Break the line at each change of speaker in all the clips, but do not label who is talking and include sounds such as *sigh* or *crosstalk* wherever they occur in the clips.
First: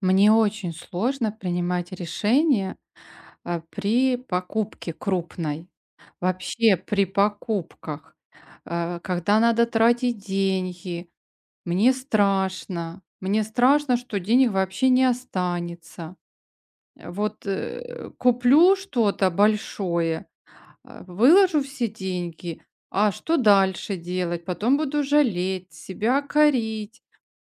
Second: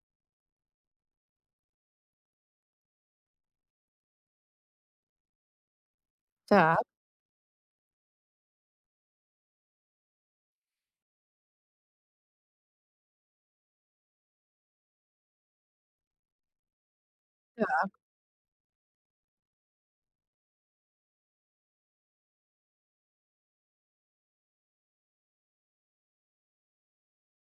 Мне очень сложно принимать решения, при покупке крупной. Вообще
Так,
при покупках, когда надо тратить деньги, мне страшно. Мне страшно, что денег вообще не останется. Вот,
так,
куплю что-то большое, выложу все деньги, а что дальше делать? Потом буду жалеть, себя корить.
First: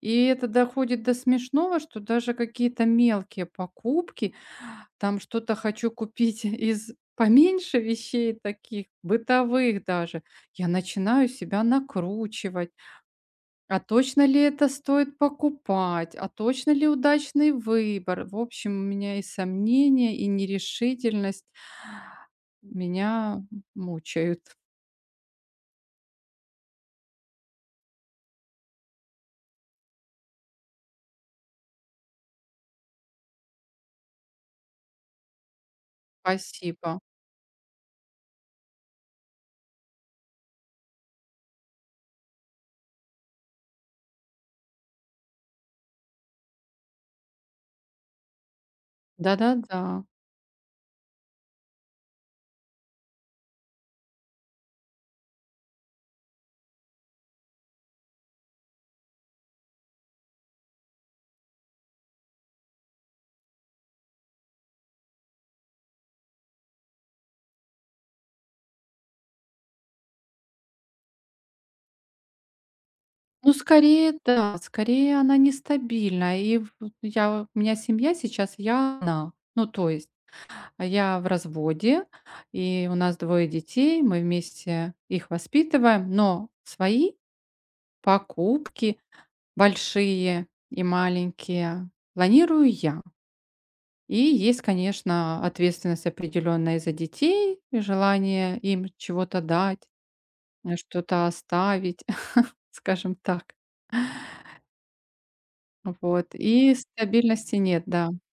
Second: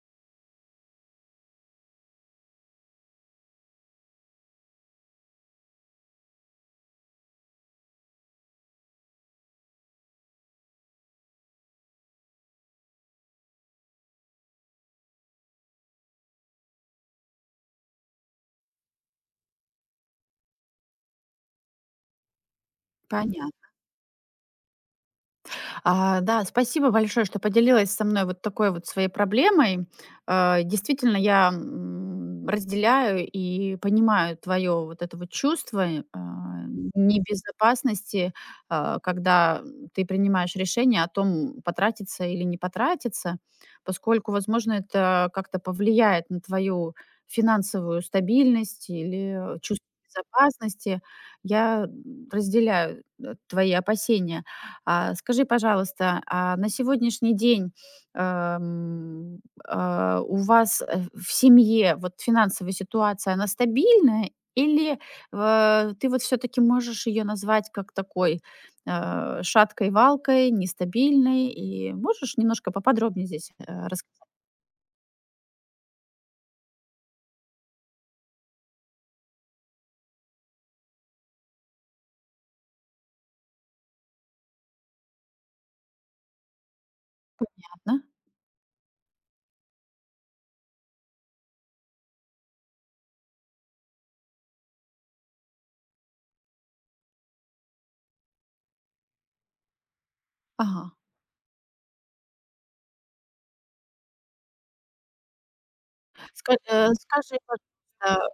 И это доходит до смешного, что даже какие-то мелкие покупки там что-то хочу купить *laughs* из поменьше вещей таких, бытовых даже. Я начинаю себя накручивать. А точно ли это стоит покупать? А точно ли удачный выбор? В общем, у меня и сомнения, и нерешительность меня
понятно.
мучают.
Да, спасибо большое, что поделилась со мной вот такой вот своей проблемой. Действительно, я разделяю и понимаю твое вот это вот чувство
Спасибо.
небезопасности, когда ты принимаешь решение о том, потратиться или не потратиться, поскольку, возможно, это как-то повлияет на твою финансовую стабильность или
Да-да-да.
чувство безопасности. Я разделяю твои опасения. Скажи, пожалуйста, а на сегодняшний день, эм, у вас, в семье вот финансовая ситуация, она стабильная или, ты вот все таки можешь ее назвать как такой, шаткой-валкой, нестабильной? И можешь немножко поподробнее здесь,
Ну, скорее,
рассказать,
да, скорее она нестабильна. У меня семья сейчас, я одна. Ну, то есть. А я в разводе, и у нас двое детей, мы вместе их воспитываем, но свои
да?
покупки, большие и маленькие, планирую я. И есть, конечно, ответственность определенная за детей, и желание им чего-то дать,
Ага.
что-то оставить, *laughs* скажем так. Вот. И
Скажи,
стабильности нет, да.
пожалуйста.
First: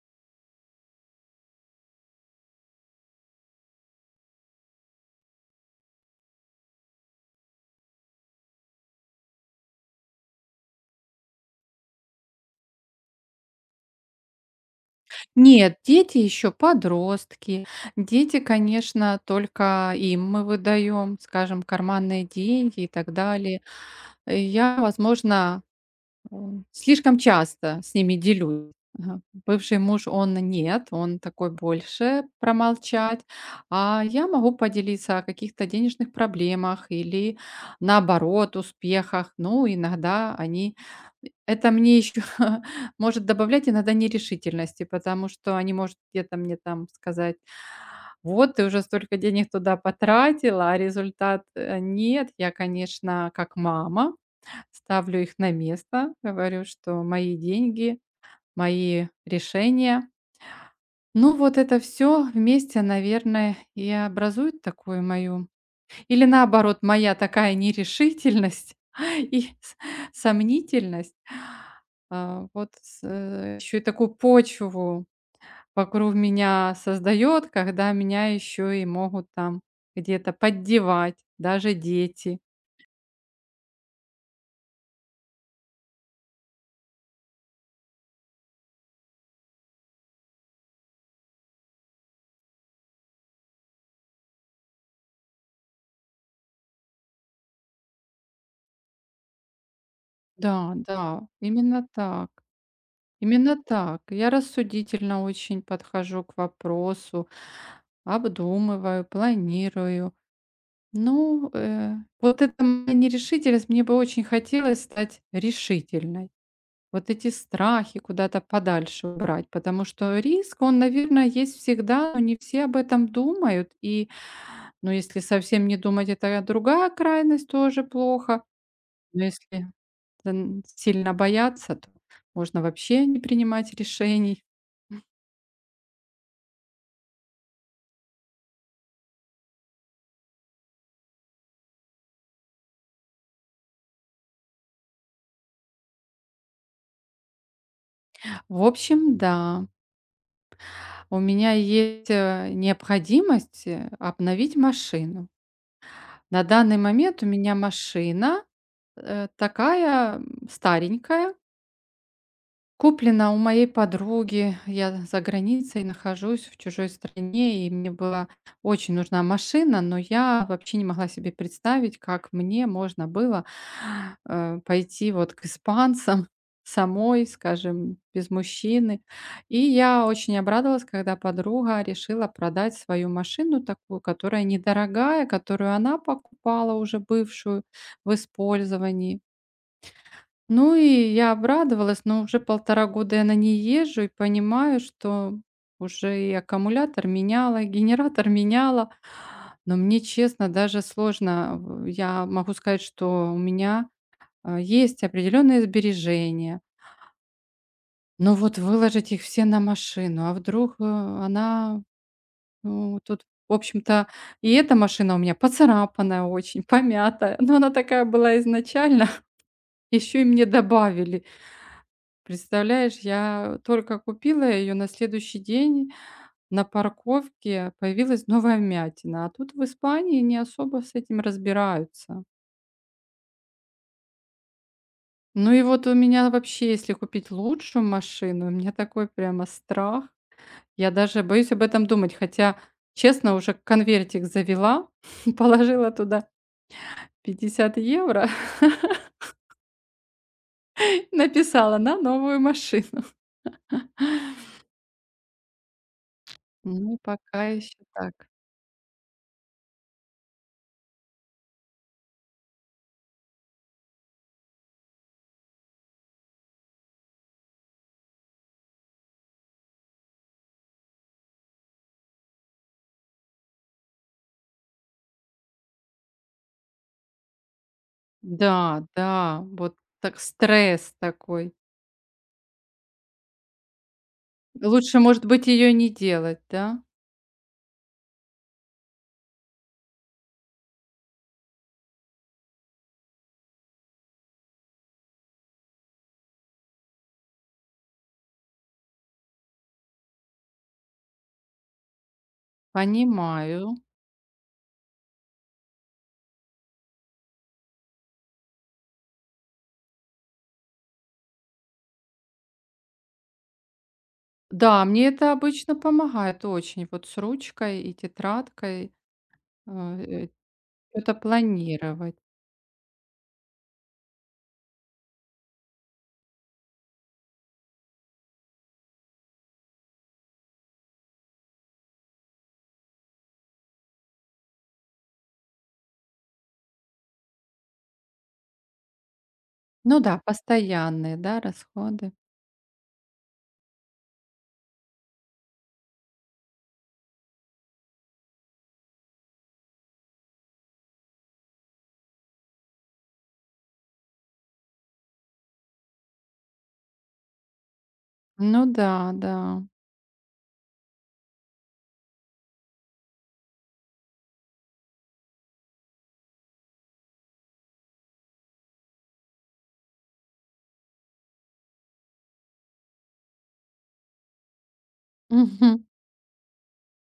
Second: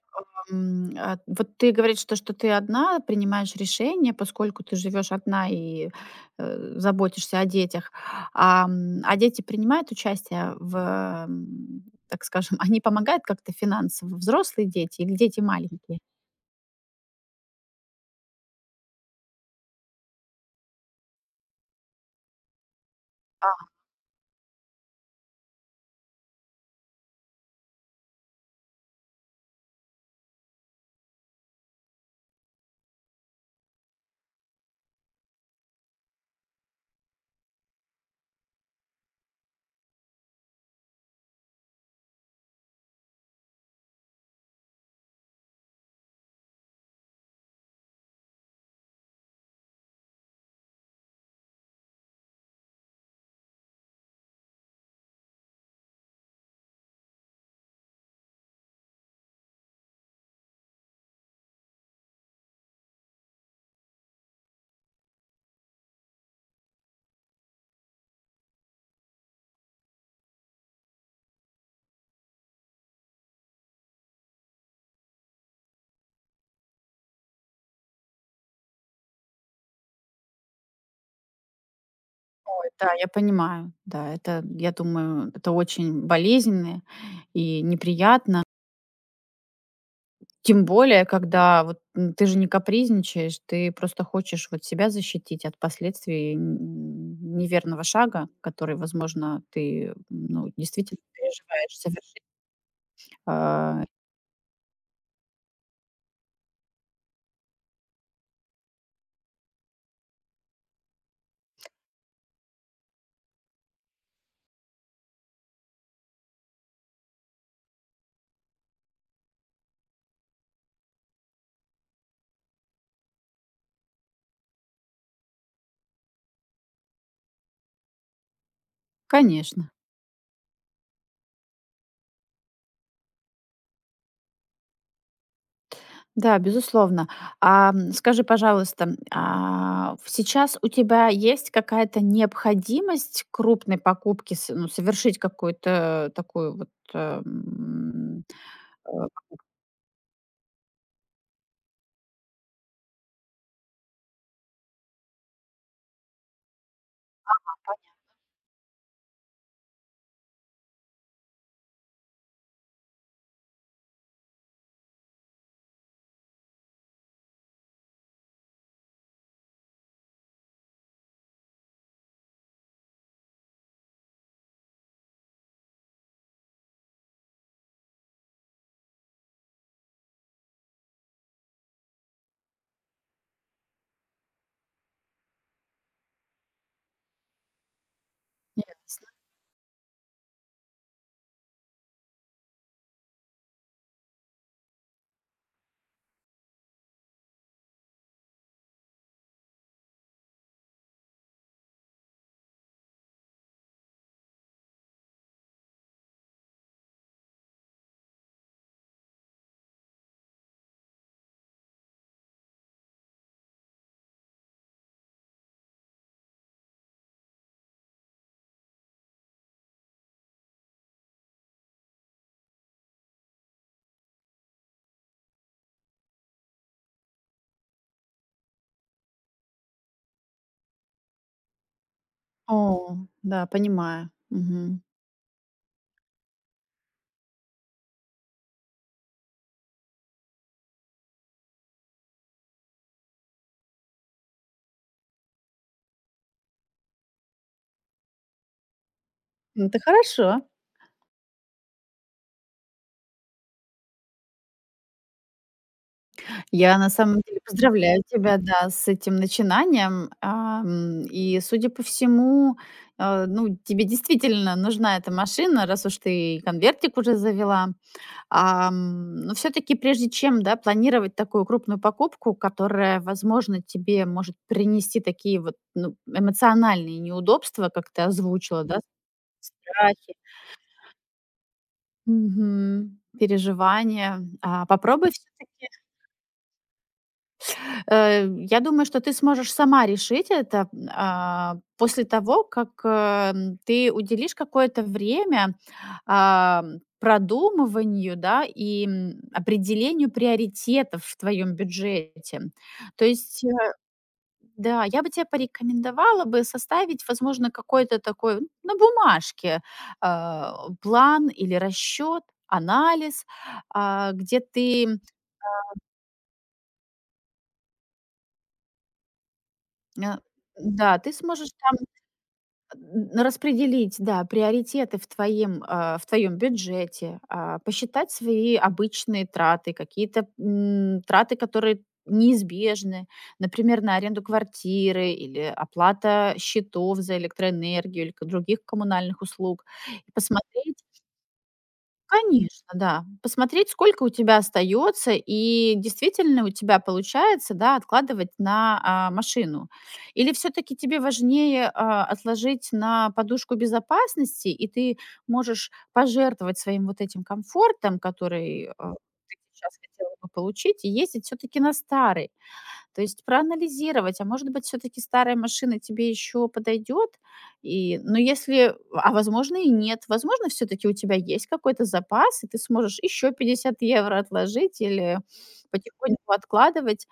М, а вот ты говоришь, что ты одна принимаешь решения, поскольку ты живешь одна и, заботишься о детях. А дети принимают участие в, м, так скажем, *laughs* они помогают как-то финансово? Взрослые дети или дети
Нет,
маленькие?
дети еще подростки. Дети, конечно, только им мы выдаем, скажем, карманные деньги и так далее.
Ага,
Я, возможно, он слишком часто с ними делюсь. Ага. Бывший муж, он нет, он такой больше промолчать, а я могу поделиться о каких-то денежных проблемах или наоборот успехах. Ну, иногда они это мне еще *laughs* может добавлять иногда нерешительности, потому что они, может, где-то мне там сказать, вот ты уже столько денег туда потратила, а результат нет. Я, конечно, как мама, ставлю их на место, говорю, что мои деньги, мои решения. Ну, вот это все вместе, наверное, и образует такую мою или наоборот, моя такая нерешительность *laughs* и с сомнительность, вот еще и такую почву вокруг меня создает, когда меня еще и могут там где-то поддевать, даже дети.
да, я понимаю. Да, это, я думаю, это очень болезненно и неприятно. Тем более, когда вот, ты же не капризничаешь, ты просто хочешь вот себя защитить от последствий н неверного шага, который, возможно, ты, ну,
Да,
действительно
да,
переживаешь
именно
совершить.
так. Именно
А,
так. Я рассудительно очень подхожу к вопросу, обдумываю, планирую. Ну, вот эта моя нерешительность, мне бы очень хотелось стать решительной. Вот эти страхи куда-то подальше убрать, потому что риск, он, наверное, есть всегда, но не все об этом думают. И, ну, если совсем не думать, это другая крайность, тоже плохо. Но если
конечно.
сильно бояться, то можно вообще не принимать решений.
Да, безусловно. Скажи, пожалуйста, в сейчас у тебя есть какая-то необходимость крупной покупки с ну, совершить какую-то такую вот, эм,
В
э
общем, да, у меня есть, необходимость, обновить машину. На данный момент у меня машина, такая, старенькая. Куплена у моей подруги. Я за границей нахожусь, в чужой стране, и мне была очень нужна машина, но я вообще не могла себе представить, как мне можно было *sighs* пойти вот к испанцам *laughs* самой, скажем, без мужчины. И я очень обрадовалась, когда подруга решила продать свою машину такую, которая недорогая, которую она покупала уже бывшую в
Нет.
использовании. Ну и я обрадовалась, но уже полтора года я на ней езжу и понимаю, что уже и аккумулятор меняла, и генератор *laughs* меняла. Но мне, честно, даже сложно. В я могу сказать, что у меня, есть определенные сбережения, но вот выложить их все на машину, а вдруг, она, ну, тут, в общем-то, и эта машина у меня поцарапанная очень, помятая, но она такая была изначально, *laughs* еще и мне добавили. Представляешь, я только купила ее, на следующий день на парковке появилась новая вмятина, а тут в Испании не особо с этим разбираются.
О, да, понимаю. Мгм.
Ну и вот у меня вообще, если купить лучшую машину, у меня такой прямо страх. Я даже боюсь об этом думать, хотя, честно, уже конвертик завела, *laughs* положила туда 50 евро, *laughs*
Ну, это хорошо.
написала на новую машину.
Я на
Ну,
самом деле
пока еще
поздравляю
так.
тебя, да, с этим начинанием. И, судя по всему, ну, тебе действительно нужна эта машина, раз уж ты и конвертик уже завела. Но все-таки, прежде чем, да, планировать такую крупную покупку, которая, возможно, тебе может принести такие вот ну, эмоциональные неудобства, как ты озвучила, да,
Да, да, вот
страхи,
так стресс такой.
мгм, переживания,
Лучше,
попробуй
может быть,
все-таки.
ее не делать, да?
Я думаю, что ты сможешь сама решить это, после того, как, ты уделишь какое-то время, продумыванию, да, и, определению приоритетов в твоем бюджете. То есть,
Понимаю.
да, я бы тебе порекомендовала бы составить, возможно, какой-то такой, на бумажке, а, план или расчет, анализ, где
Да,
ты,
мне это обычно помогает очень, вот с ручкой и тетрадкой,
э,
что
да, ты
то
сможешь
планировать.
Н распределить, да, приоритеты в твоем, в твоем бюджете, посчитать свои обычные траты, какие-то, траты, которые неизбежны, например, на аренду квартиры или оплата счетов за электроэнергию или к других коммунальных услуг,
Ну
и
да,
посмотреть.
постоянные, да, расходы.
Конечно, да. Посмотреть, сколько у тебя остается, и действительно у тебя получается, да, откладывать на машину. Или все-таки тебе важнее отложить на подушку безопасности, и ты можешь пожертвовать своим вот этим комфортом,
Ну
который
да, да.
ты сейчас хотела бы получить, и ездить все-таки на старый. То есть проанализировать, а может быть, все-таки старая машина тебе еще подойдет. И, но если, а возможно и нет, возможно, все-таки у тебя есть какой-то запас, и ты сможешь еще 50 евро отложить или
Мгм.
потихоньку откладывать,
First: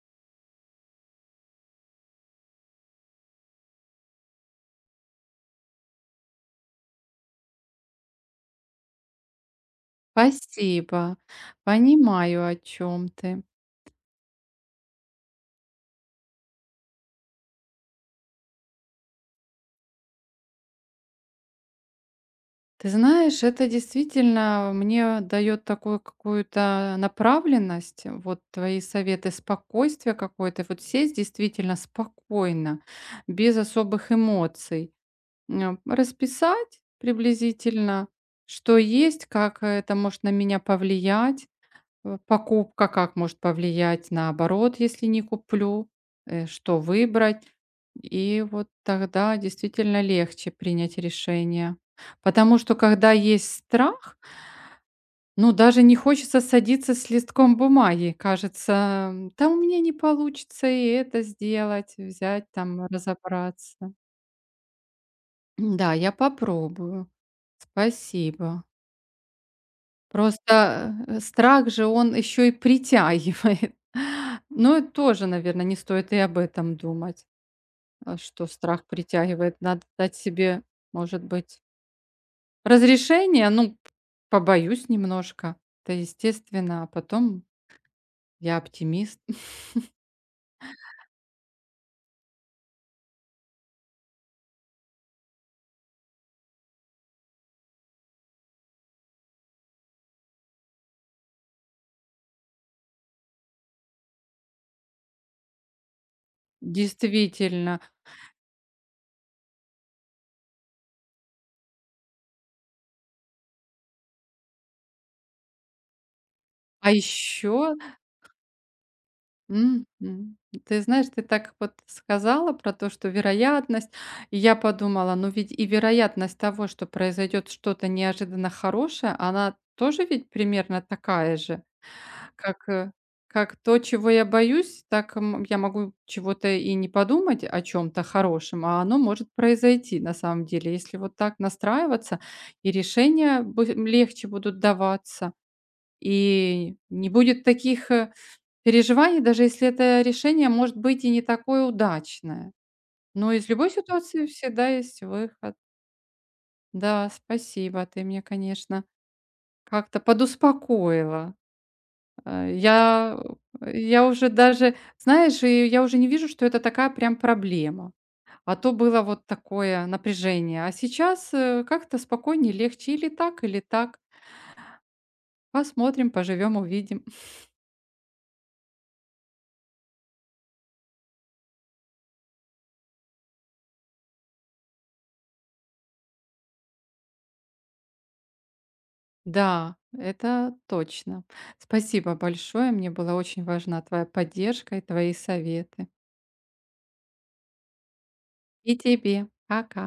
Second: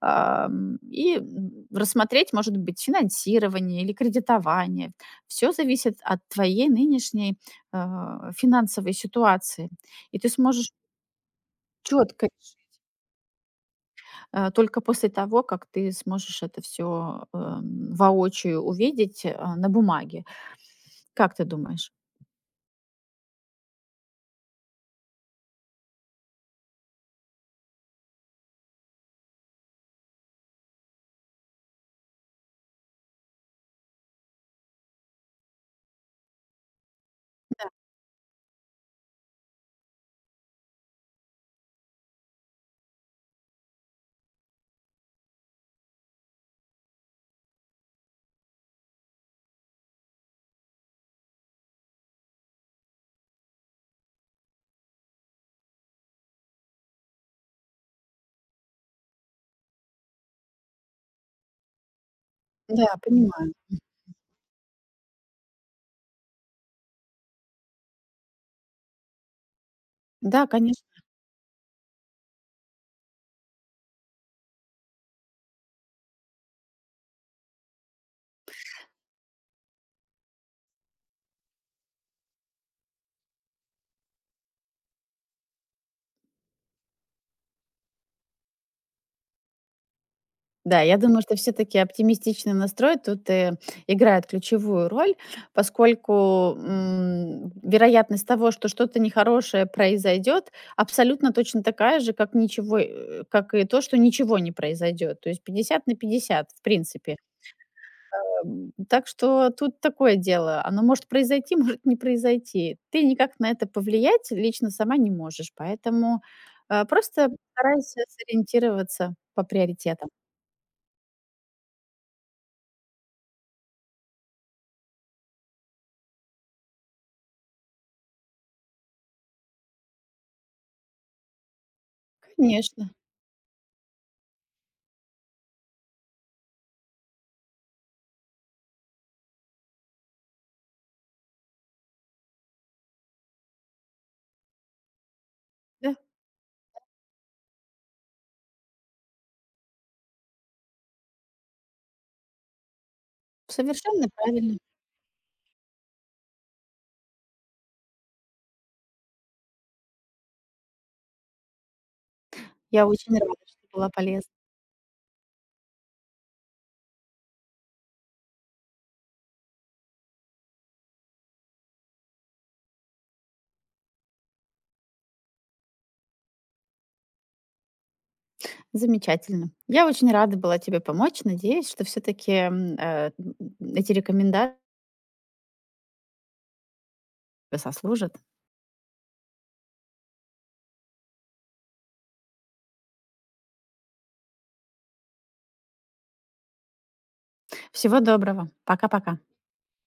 и рассмотреть, может быть, финансирование или кредитование. Все зависит от твоей нынешней финансовой ситуации. И ты сможешь
Спасибо.
четко.
Понимаю, о чем ты.
Только после того, как ты сможешь это все воочию увидеть, на бумаге. Как ты думаешь?
Ты знаешь, это действительно мне дает такую какую-то направленность, вот твои советы, спокойствие какое-то, вот сесть действительно спокойно, без особых эмоций, расписать
Да,
приблизительно, что есть, как это может на меня повлиять, покупка как может повлиять, наоборот, если не куплю, что выбрать. И вот тогда действительно легче принять решение. Потому что когда есть страх, ну, даже не хочется садиться с листком бумаги. Кажется, да у меня не получится и это сделать, взять там,
да, понимаю.
разобраться. Да, я попробую. Спасибо.
Да, конечно.
Просто, страх же, он еще и притягивает. *laughs* Но тоже, наверное, не стоит и об этом думать, что страх притягивает. Надо дать себе, может быть, разрешение. Ну, побоюсь немножко. Это естественно, а потом я оптимист. *laughs*
Да, я думаю, что все таки оптимистичный настрой тут, играет ключевую роль, поскольку, вероятность того, что что-то нехорошее произойдет, абсолютно точно такая же, как ничего, как и то, что ничего не произойдет. То есть 50 на 50, в принципе.
Действительно.
М, так что тут такое дело. Оно может произойти, *laughs* может не произойти. Ты никак на это повлиять лично сама не можешь, поэтому,
А
просто
еще.
старайся сориентироваться по приоритетам.
Мгм. Ты знаешь, ты так вот сказала про то, что вероятность. И я подумала, ну ведь и вероятность того, что произойдет что-то неожиданно хорошее, она тоже ведь примерно такая же, как,
Конечно,
как то, чего я боюсь, так я могу чего-то и не подумать о чем-то хорошем, а оно может произойти на самом деле. Если вот так настраиваться, и решения легче будут даваться,
да,
и не будет таких переживаний, даже если это решение может быть и не такое удачное. Но из любой
совершенно
ситуации
правильно.
всегда есть выход. Да, спасибо. Ты меня, конечно, как-то подуспокоила. Э,
Я очень
Я,
рада, что была
я уже
полезна.
даже, знаешь, и я уже не вижу, что это такая прям проблема. А то было вот такое напряжение. А сейчас как-то спокойнее, легче или так, или так. Посмотрим, поживем, увидим.
Замечательно. Я очень рада была тебе помочь. Надеюсь, что все таки эти рекомендации сослужат.
Да, это точно. Спасибо большое. Мне была очень важна твоя поддержка и твои советы.
Всего доброго.
И тебе.
Пока-пока.
Пока.